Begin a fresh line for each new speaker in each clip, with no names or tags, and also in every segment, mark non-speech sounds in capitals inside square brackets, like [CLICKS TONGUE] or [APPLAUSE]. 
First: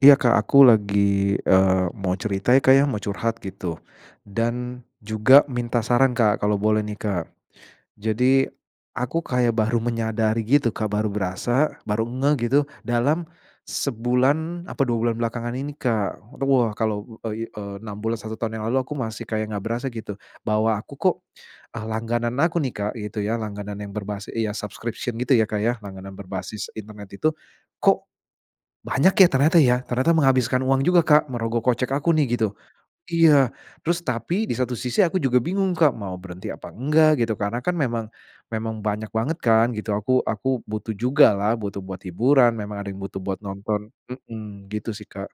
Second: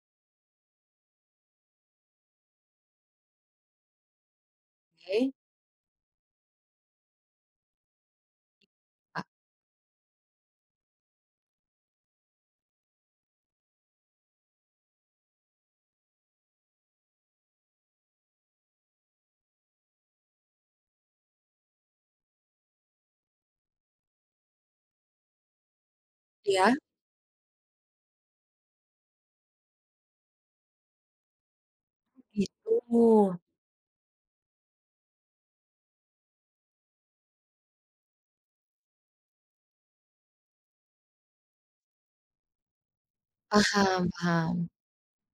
Iya Kak aku lagi, eee, mau cerita ya Kak ya mau curhat gitu dan
Oke.
juga minta saran Kak kalau boleh nih Kak. Jadi aku
A
kayak baru menyadari gitu Kak, baru berasa, baru ngeh gitu, dalam sebulan apa 2 bulan belakangan ini Kak. Te wah kalau, eee, i eee, 6 bulan, 1 tahun yang lalu aku masih kayak enggak berasa gitu, bahwa aku kok, eee, langganan aku nih Kak gitu ya, langganan yang berbasi iya subscription gitu ya Kak ya, langganan berbasis
Ya.
internet itu, kok banyak ya, ternyata ya. Ternyata menghabiskan uang juga Kak merogoh kocek aku
Oh
nih gitu.
gitu.
Iya terus tapi di satu sisi aku juga bingung Kak, mau berhenti apa enggak gitu. Karena kan memang memang banyak banget kan gitu, aku aku butuh juga lah butuh buat hiburan. Memang ada yang butuh buat nonton
Paham
mhm
paham.
gitu sih Kak.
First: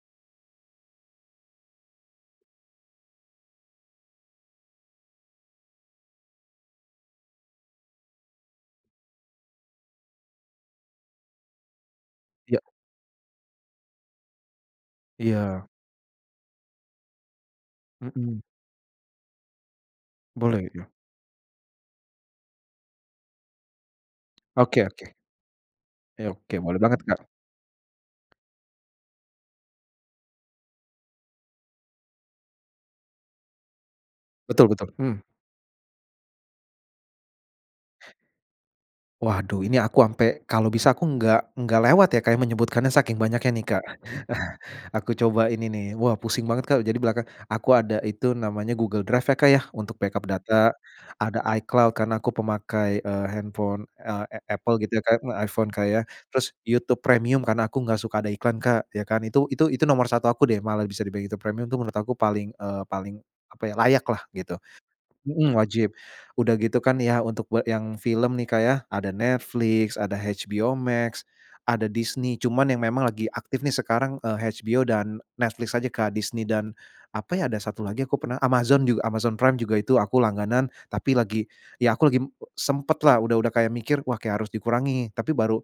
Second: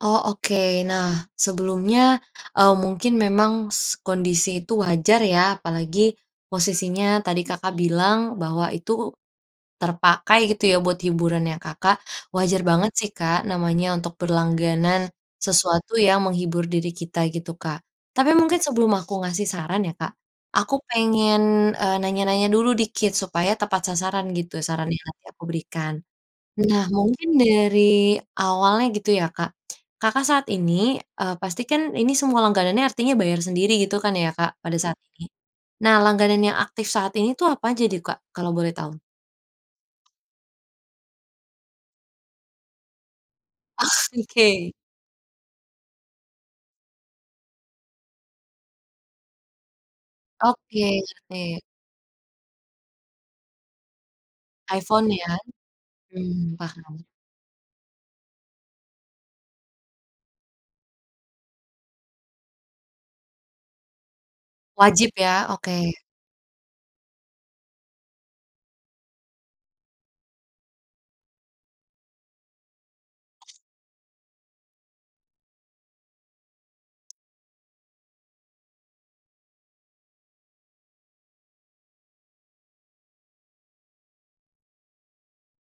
Oh. Oke. Nah, sebelumnya, eee, mungkin memang s kondisi itu wajar ya, apalagi posisinya tadi Kakak bilang bahwa itu terpakai gitu ya buat hiburannya Kakak.
Iya.
Wajar banget sih Kak, namanya untuk berlangganan
Iya.
sesuatu yang menghibur diri kita gitu Kak. Tapi
Mhm.
mungkin sebelum aku ngasih saran ya Kak,
Boleh
aku
ya.
pengen, eee, nanya-nanya dulu dikit supaya tepat sasaran gitu
Oke
saran yang
oke.
nanti aku berikan.
Oke oke, boleh
Nah
banget Kak.
mungkin dari awalnya gitu ya Kak. Kakak saat ini, eee, pasti kan ini semua langganannya artinya bayar sendiri gitu kan ya Kak,
Betul
pada
betul,
saat
mmm.
ini. Nah langganan yang aktif saat ini itu apa aja deh Kak kalau boleh tahu?
Waduh ini aku ampe kalau bisa aku enggak enggak lewat ya Kak, ya, menyebutkannya saking banyaknya nih
Oh
Kak. [CHUCKLES]
oke.
Aku coba ini nih. Wah pusing banget Kak. Jadi belakang aku ada itu namanya Google Drive ya Kak ya, untuk backup data
Oke.
ada
ngerti.
iCloud karena aku pemakai, eee, handphone, eee, a Apple gitu ya
iPhone
Kak
ya,
iPhone Kak ya, terus
mmm,
YouTube
paham.
Premium karena aku enggak suka ada iklan Kak ya kan, Itu itu itu nomor 1 aku deh malah bisa di bilang YouTube Premium itu menurut aku paling, eee, paling apa ya, layak lah gitu.
Wajib ya.
Mhm, wajib.
Oke.
Udah gitu kan ya untuk we yang film nih Kak ya, ada Netflix, ada HBO Max, ada Disney. Cuman yang memang lagi aktif nih sekarang, eee, HBO dan Netflix aja Kak. Disney dan apa ya, ada 1 lagi aku pernah Amazon juga, Amazon Prime juga itu aku langganan, tapi lagi ya aku lagi m e sempet lah udah udah kayak mikir, wah harus dikurangi tapi baru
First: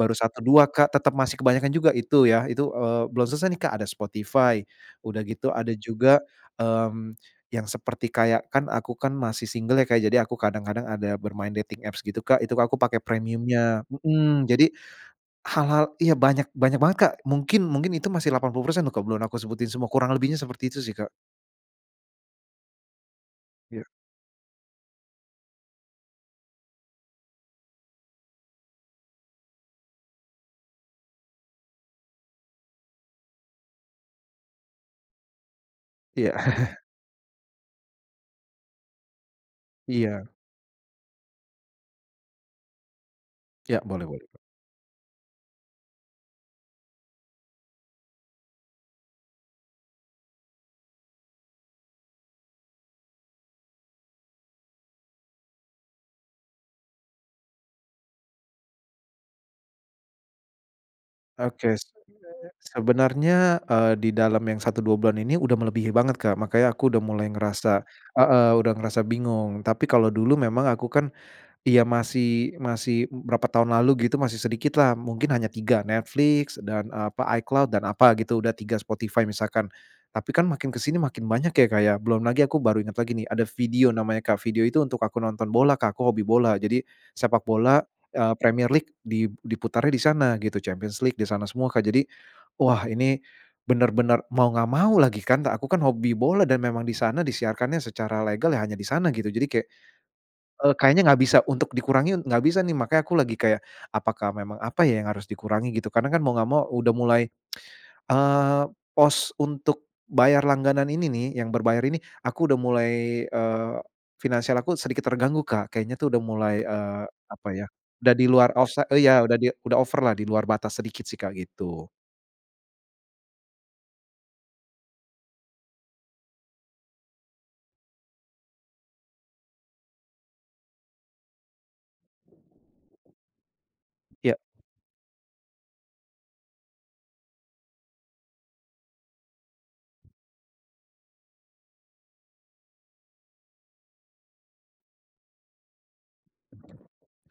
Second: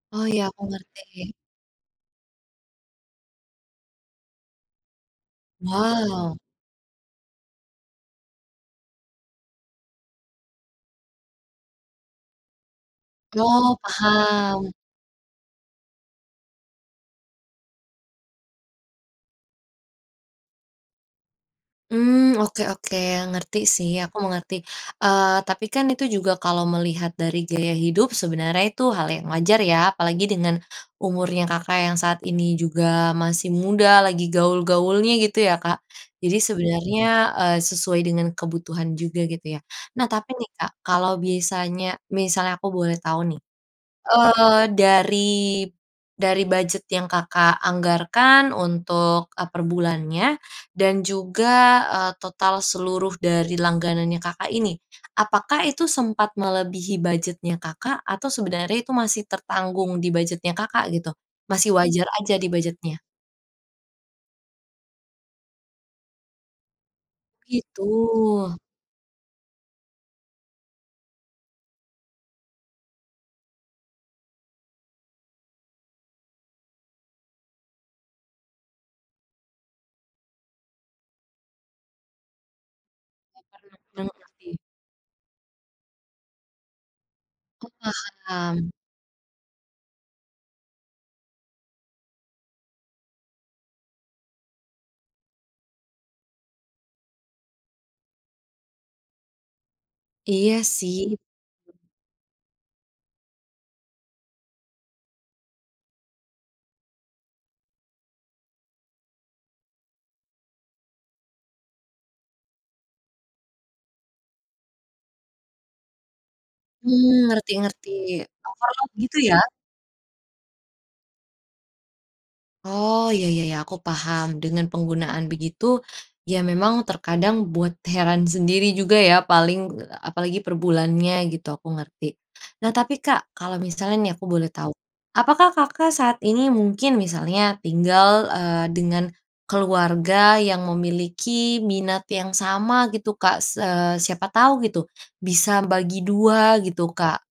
baru
Oh.
satu,
Iya, aku
dua Kak, tetep
ngerti.
masih kebanyakan juga itu ya, itu, eee, belum selesai nih Kak ada Spotify. Udah gitu ada juga,
Wow.
mmm, yang seperti kayak kan aku kan masih single ya Kak. Jadi aku kadang-kadang ada bermain dating apps gitu Kak, itu ka aku pakai
Oh
premiumnya. Mhm.
paham.
Jadi hal-hal ya banyak banyak banget Kak. Mungkin mungkin itu masih 80% loh ke belum aku sebutin semua, kurang lebihnya seperti itu sih Kak.
Mmm. Oke oke, ngerti
Ya.
sih, aku mengerti. Eee, tapi kan itu juga kalau melihat dari gaya hidup sebenarnya itu hal yang wajar ya. Apalagi dengan umurnya Kakak, yang saat ini juga masih muda, lagi gaul-gaulnya gitu ya, Kak.
Iya.
Jadi
[LAUGHS]
sebenarnya, eee, sesuai dengan kebutuhan juga gitu ya. Nah,
Iya.
tapi nih, Kak, kalau bisanya misalnya aku boleh tahu nih,
Ya boleh boleh.
eee, dari, dari budget yang Kakak anggarkan untuk, e perbulannya dan juga, eee, total seluruh dari langganannya Kakak, ini. Apakah itu sempat melebihi budgetnya Kakak atau sebenarnya itu masih tertanggung di budgetnya Kakak gitu. Masih
Oke. Sebe
wajar aja di budget-nya?
sebenernya, eee, di dalam yang 1, 2 bulan ini udah melebihi banget, Kak. Makanya aku udah mulai
Gitu.
ngerasa heeh, udah ngerasa bingung. Tapi kalau dulu memang aku kan iya masih masih b berapa tahun lalu gitu masih sedikit lah. Mungkin hanya 3, Netflix dan apa, iCloud dan apa gitu, udah 3 Spotify misalkan. Tapi kan makin ke sini makin banyak ya, Kak, ya belum lagi aku baru inget lagi nih, ada
Enggak
Vidio
pernah, oh
namanya,
bener
Kak.
sih.
Vidio itu untuk aku nonton bola, Kak, aku hobi bola. Jadi sepak
Oh,
bola, eee, Premier
paham.
League di diputarnya di sana gitu. Champions League di sana semua Kak. Jadi wah, ini bener-bener mau enggak mau lagi kan, Kak, aku kan hobi bola dan memang di sana disiarkannya secara legal, ya hanya di sana gitu jadi kayak
Iya
eee, kayaknya
sih.
nggak bisa untuk dikurangi enggak bisa nih. Makanya aku lagi kayak apakah memang apa ya, yang harus dikurangi gitu. Karena kan mau nggak mau udah mulai, [TSK] eee, pos untuk untuk bayar langganan ini nih, yang berbayar ini, aku udah mulai, eee, finansial aku sedikit terganggu, Kak, kayaknya tuh udah mulai, eee,
Mmm,
apa ya,
ngerti-ngerti
udah di luar offsi
overload gitu
ya udah
ya?
di udah over lah di luar batas sedikit sih, Kak, gitu.
Oh, ya ya ya, aku paham. Dengan penggunaan begitu, ya memang terkadang buat heran sendiri juga ya, paling eee, apalagi per bulannya gitu, aku ngerti. Nah tapi, Kak, kalau misalnya nih aku
Ya.
boleh tahu, apakah Kakak saat ini mungkin misalnya, tinggal, eee, dengan keluarga yang memiliki minat yang sama gitu, Kak? Se siapa tahu gitu, bisa bagi 2 gitu, Kak.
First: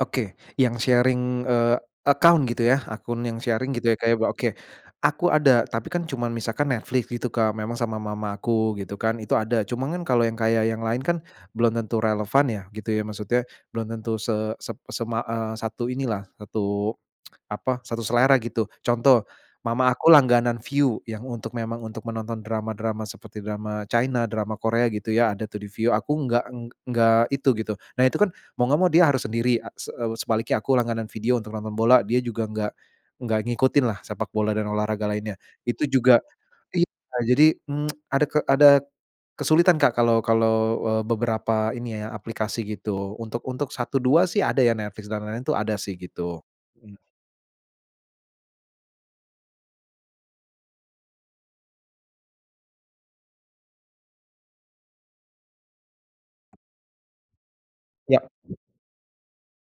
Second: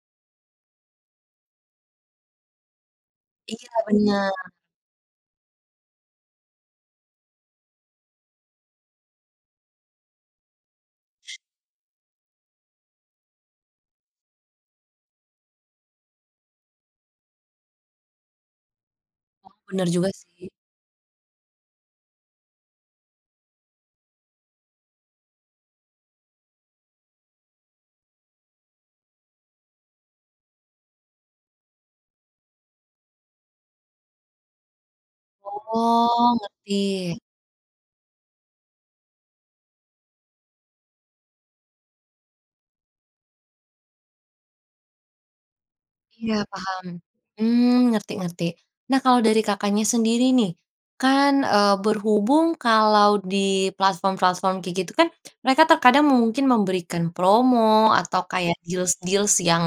Oke, yang sharing, eee, account gitu ya, akun yang
Iya,
sharing, gitu ya, Kak, ya, bo
benar.
oke, aku ada, tapi kan cuman misalkan Netflix gitu, Kak, memang sama mama aku, gitu kan, itu ada. Cuman kan kalau yang kayak yang lain kan belum tentu relevan ya, gitu ya. Maksudnya belum tentu se sep sema eee, satu ini lah, satu, [TSK] apa, satu selera, gitu. Contoh,
Oh, benar
mama
juga
aku
sih.
langganan Viu, yang untuk memang untuk menonton drama-drama seperti drama China, drama Korea, gitu ya, ada tuh di Viu. Aku enggak eng enggak itu, gitu. Nah itu kan, mau enggak mau dia harus sendiri a se sebaliknya aku langganan Vidio untuk nonton bola, dia juga nggak nggak ngikutinlah sepak bola dan olahraga lainnya. Itu juga
Oh, ngerti.
iya, jadi, mmm, [TSK] ada ke ada kesulitan, Kak, kalau kalau, eee, beberapa ini ya, aplikasi gitu. Untuk untuk satu dua sih ada ya, Netflix dan lain-lain itu ada sih,
Iya
gitu.
paham,
Mmm.
mmm, ngerti ngerti. Nah kalau dari Kakaknya sendiri nih, kan, eee, berhubung kalau di platform-platform kayak gitu kan, mereka terkadang mungkin memberikan promo
Ya.
atau kayak deals-deals yang,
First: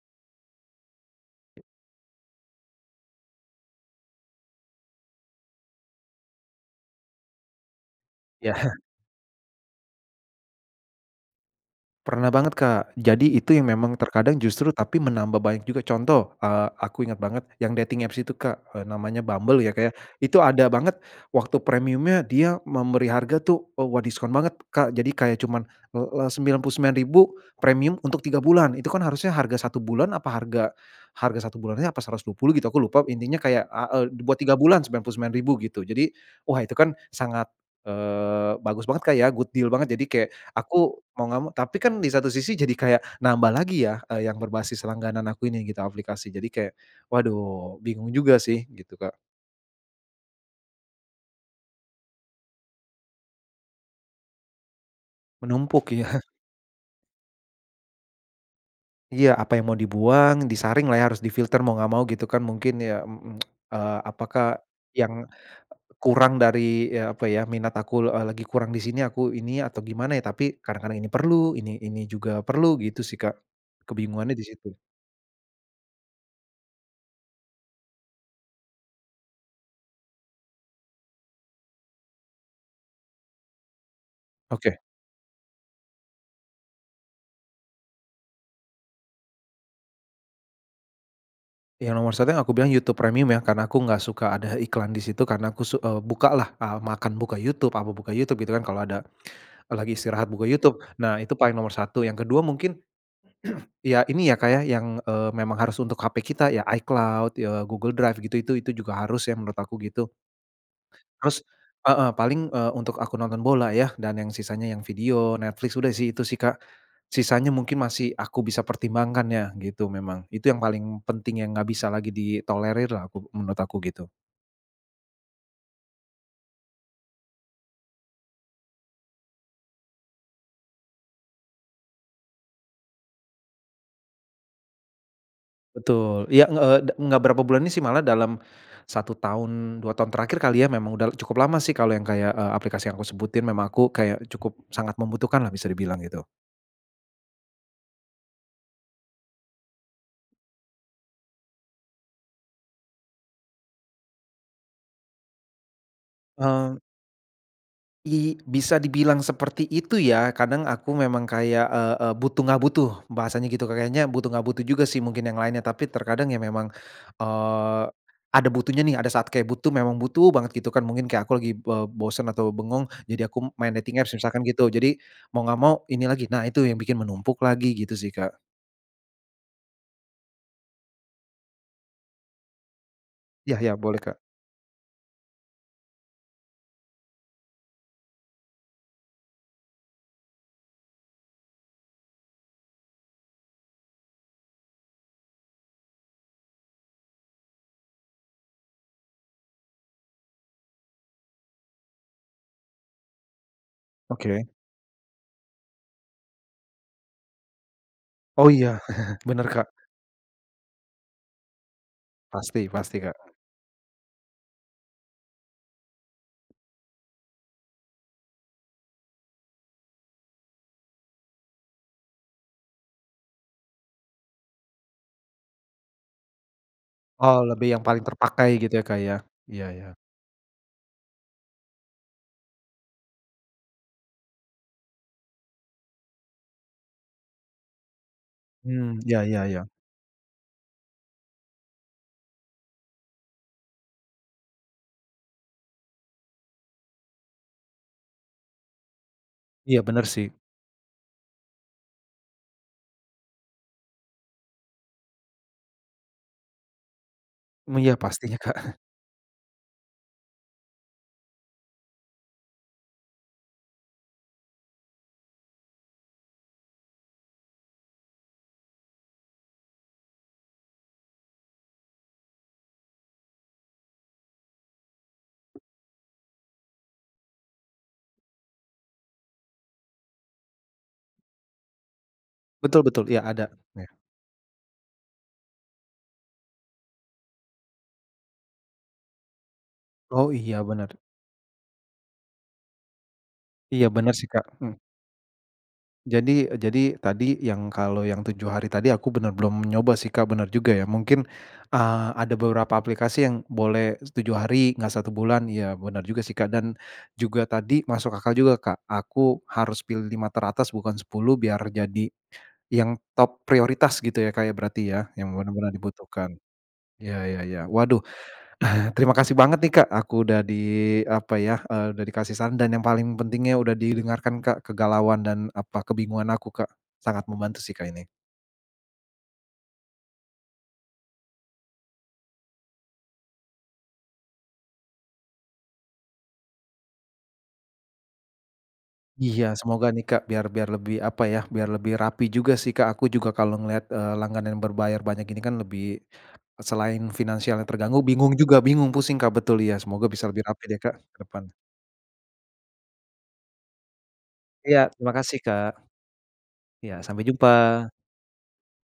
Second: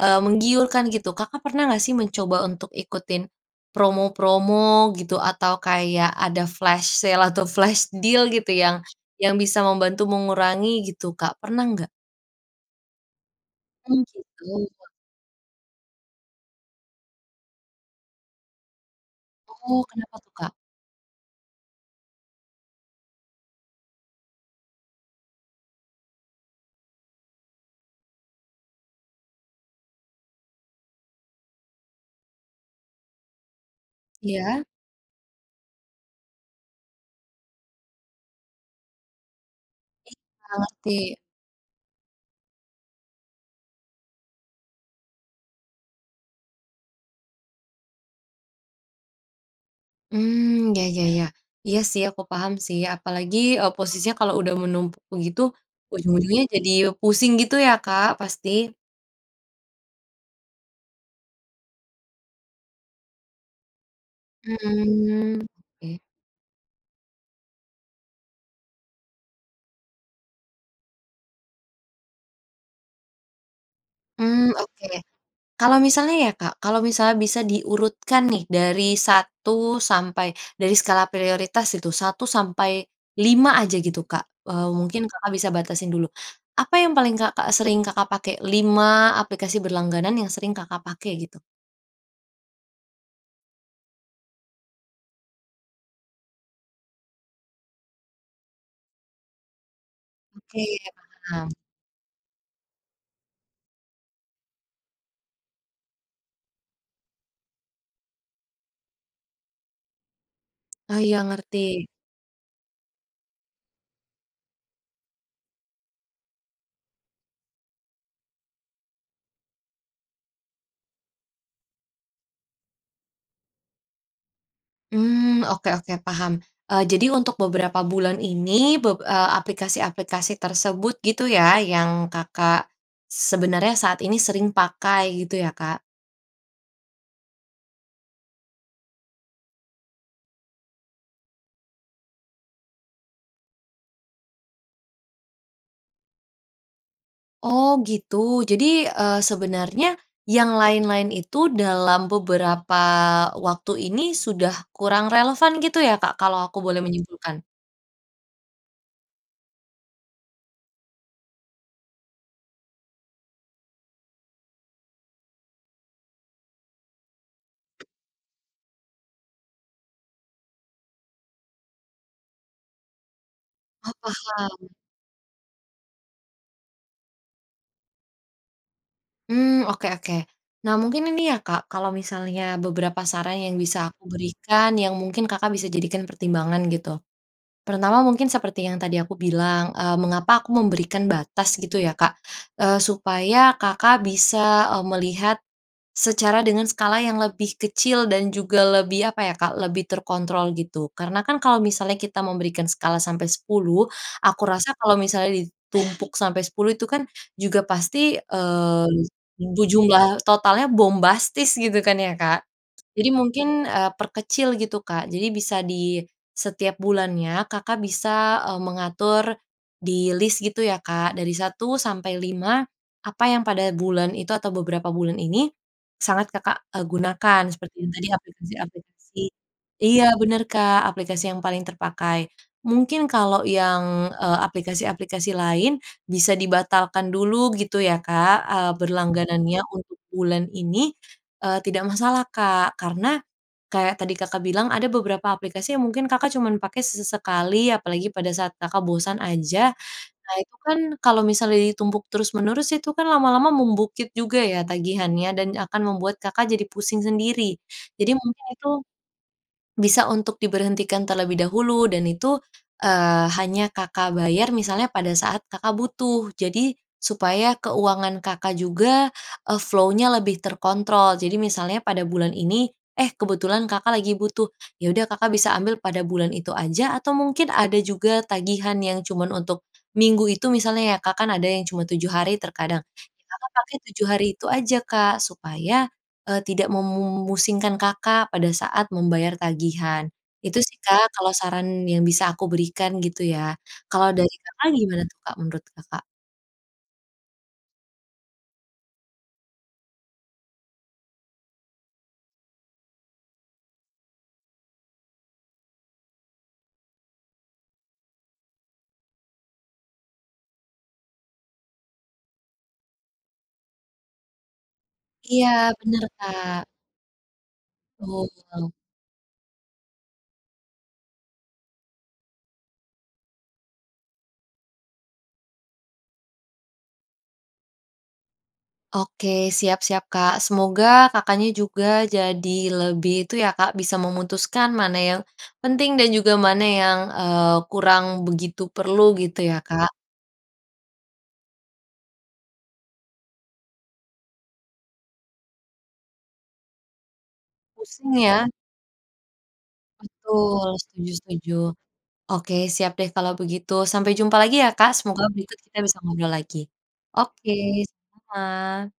eee, menggiurkan, gitu. Kakak pernah nggak sih mencoba untuk ikutin promo-promo, gitu? Atau kayak ada flash sale, atau flash deal gitu,
Ya.
yang
[CHUCKLES]
yang bisa membantu mengurangi gitu, Kak, pernah nggak?
Pernah banget, Kak. Jadi itu yang memang
Oh,
terkadang justru
gitu.
tapi menambah banyak juga. Contoh, eee, aku inget banget yang dating apps itu, Kak, eee, namanya Bumble ya,
Oh,
Kak, ya.
kenapa tuh,
Itu
Kak?
ada banget, waktu premiumnya dia memberi harga tuh, eee, wah diskon banget, Kak. Jadi kayak cuman, eee, e Rp99.000, premium untuk 3 bulan. Itu kan harusnya harga 1 bulan, apa harga harga 1 bulannya apa Rp120.000 gitu, aku lupa. Intinya kayak a eee, buat 3
Iya.
bulan Rp99.000, gitu. Jadi, wah itu kan sangat, eee, bagus banget, Kak, ya, good deal banget. Jadi kayak,
Iya,
aku
ngerti.
mau enggak mau, tapi kan di satu sisi jadi kayak nambah lagi ya, eee, yang berbasis langganan aku ini gitu, aplikasi. Jadi kayak, waduh bingung juga sih, gitu, Kak.
Mmm, ya ya ya. Iya sih, aku paham sih. Apalagi e posisinya kalo udah menumpuk begitu,
Menumpuk, ya. [CHUCKLES]
ujung-ujungnya jadi pusing gitu ya, Kak, pasti.
Iya, apa yang mau dibuang, disaring lah ya, harus difilter mau enggak mau, gitu kan. Mungkin ya, m m [CLICKS TONGUE] e apakah yang
Mmm, oke.
kurang dari ya, apa ya, minat aku e lagi kurang di sini, aku ini atau gimana ya. Tapi kadang-kadang ini perlu, ini ini juga perlu, gitu sih, Kak. Kebingungannya di
Mmm,
situ.
oke. Kalau misalnya ya, Kak. Kalau misalnya bisa diurutkan nih dari 1 sampai, dari skala prioritas itu, 1 - 5 aja gitu, Kak. Eee,
Oke.
mungkin Kakak bisa batasin dulu. Apa yang paling Kakak sering Kakak pakai, 5 aplikasi berlangganan yang sering Kakak pakai, gitu?
Yang nomor 1 yang aku bilang YouTube Premium ya, karena aku enggak suka ada eh iklan di situ karena aku su e buka lah, e makan buka YouTube, apa buka YouTube, gitu kan. Kalo ada kalo lagi istirahat buka
Oke,
YouTube. Nah, itu paling
paham.
nomor 1. Yang kedua mungkin, [CLEARS THROAT] ya ini ya, Kak, ya, yang e memang harus untuk HP kita ya, iCloud, ya Google Drive, gitu itu itu juga harus ya menurut aku, gitu.
Ah, iya,
Haus
ngerti.
Heeh, paling e untuk aku nonton bola ya dan yang sisanya yang Vidio, Netflix, udah sih itu sih, Kak. Sisanya mungkin masih aku bisa pertimbangkan ya, gitu memang. Itu yang paling penting yang enggak bisa lagi ditolerir lah aku menurut aku gitu.
Hmm, oke oke, paham. Eee, jadi untuk beberapa bulan ini, beb eee, aplikasi-aplikasi tersebut, gitu ya, yang Kakak sebenarnya saat ini sering pakai, gitu ya Kak?
Betul, Ya, nge eee, da enggak berapa bulan ini sih malah dalam 1 tahun, 2 tahun terakhir kali ya, memang udah cukup lama sih, kalau yang kayak, eee, aplikasi yang aku sebutin, memang aku kayak cukup sangat membutuhkanlah, bisa dibilang gitu.
Oh gitu. Jadi, eee, sebenernya yang lain-lain itu dalam beberapa waktu ini, sudah kurang relevan gitu ya Kak, kalau aku
Eee
boleh menyimpulkan?
I bisa dibilang seperti itu ya. Kadang aku memang kayak, eee eee, butuh enggak butuh, bahasanya gitu. Kayaknya butuh enggak butuh juga sih mungkin yang lainnya. Tapi terkadang ya memang, eee, ada butuhnya nih. Ada saat kayak butuh, memang butuh banget, gitu kan. Mungkin kayak aku lagi be bosen atau bengong, jadi aku main
Oh,
dating apps, misalkan gitu.
paham.
Jadi mau enggak mau, ini lagi. Nah itu yang bikin menumpuk lagi, gitu sih Kak.
Mmm, oke oke. Nah mungkin ini ya Kak, kalau misalnya beberapa saran
Iya
yang
iya,
bisa
boleh
aku
Kak.
berikan, yang mungkin Kakak bisa jadikan pertimbangan, gitu. Pertama, mungkin seperti yang tadi aku bilang, eee, mengapa aku memberikan batas gitu ya Kak, eee, supaya Kakak bisa, eee, melihat secara dengan skala yang lebih kecil dan juga lebih, apa ya kak, lebih terkontrol, gitu. Karena kan kalau misalnya kita memberikan skala sampai 10, aku
Oke.
rasa kalau misalnya ditumpuk sampai 10 itu kan juga pasti,
Oh, iya,
eee,
[CHUCKLES] benar
bu
Kak.
jumlah totalnya bombastis, gitu kan ya Kak?
Pasti pasti
Jadi
Kak.
mungkin, eee, perkecil, gitu Kak. Jadi bisa di setiap bulannya, Kakak bisa, eee, mengatur di list gitu ya, Kak, dari 1 sampai 5, apa yang pada bulan itu atau beberapa bulan ini, sangat Kakak, eee,
Oh,
gunakan
lebih
seperti
yang
yang
paling
tadi
terpakai gitu ya Kak, ya?
aplikasi-aplikasi
Iya iya.
iya benar Kak, aplikasi yang paling terpakai. Mungkin kalau yang, eee, aplikasi-aplikasi lain bisa dibatalkan dulu, gitu ya Kak, eee,
Hmm, ya ya
berlangganannya
ya.
untuk bulan ini, eee, tidak masalah Kak. Karena, kayak tadi Kakak bilang, ada beberapa aplikasi yang mungkin Kakak cuman pakai sesekali, apalagi pada saat Kakak bosan aja.
Iya, benar sih.
Nah, itu kan kalau misalnya ditumpuk terus-menerus, itu kan lama-lama membukit juga ya tagihannya, dan akan membuat Kakak jadi pusing sendiri.
Mmm, iya
Jadi
pastinya
mungkin
Kak.
itu,
[CHUCKLES]
bisa untuk diberhentikan terlebih dahulu, dan itu, eee, hanya Kakak bayar misalnya pada saat Kakak butuh. Jadi, supaya keuangan Kakak juga, eee, flow-nya lebih terkontrol. Jadi misalnya pada bulan ini, eh kebetulan Kakak lagi butuh, ya udah Kakak bisa ambil pada bulan itu aja, atau mungkin ada juga tagihan yang cuman untuk minggu itu misalnya ya, Kak, kan ada yang cuman 7 hari terkadang,
Betul betul, iya,
ya
ada.
Kakak pakai
Ya.
7 hari itu aja Kak, supaya, eee, tidak memusingkan Kakak pada saat membayar tagihan.
Oh, iya
Itu sih
benar.
Kak kalau saran yang bisa aku berikan, gitu ya.
Iya,
Kalau
benar sih
dari
Kak.
Kakak,
Mmm.
gimana tuh Kak, menurut Kakak?
Jadi eee, jadi tadi yang kalau yang 7 hari tadi, aku bener belum nyoba sih Kak. Bener juga ya, mungkin, eee, ada beberapa aplikasi yang boleh 7 hari, enggak 1 bulan. Iya, bener juga sih Kak. Dan juga tadi masuk akal juga Kak, aku harus pilih 5 teratas bukan 10 biar jadi yang top prioritas gitu ya Kak ya, berarti ya, yang
Iya,
bener-bener
benar
dibutuhkan.
Kak.
Iya iya iya. Waduh,
Oh.
[CHUCKLES] terima kasih banget nih Kak, aku udah di apa ya, eee, udah dikasih saran dan yang paling pentingnya udah didengarkan Kak, kegalauan dan apa, kebingungan aku Kak. Sangat membantu sih Kak, ini.
Oke, siap siap Kak. Semoga Kakaknya juga jadi lebih itu ya Kak, bisa memutuskan mana yang penting dan juga mana yang, eee, kurang begitu perlu, gitu
Iya,
ya
semoga
Kak.
nih Kak, biar biar lebih apa ya, biar lebih rapi juga sih, Kak. Aku juga kalau ngelihat, eee, langganan yang berbayar banyak ini kan lebih selain finansial yang terganggu,
Pusing
bingung
ya?
juga, bingung, pusing Kak, betul iya. Semoga bisa lebih rapi
Betul,
deh Kak,
setuju
ke depan.
setuju. Oke, siap deh kalau begitu. Sampai jumpa lagi ya
Iya,
Kak.
terima
Semoga
kasih
berikut
Kak.
kita bisa ngobrol lagi.
Ya, sampai
Oke,
jumpa.
sama-sama.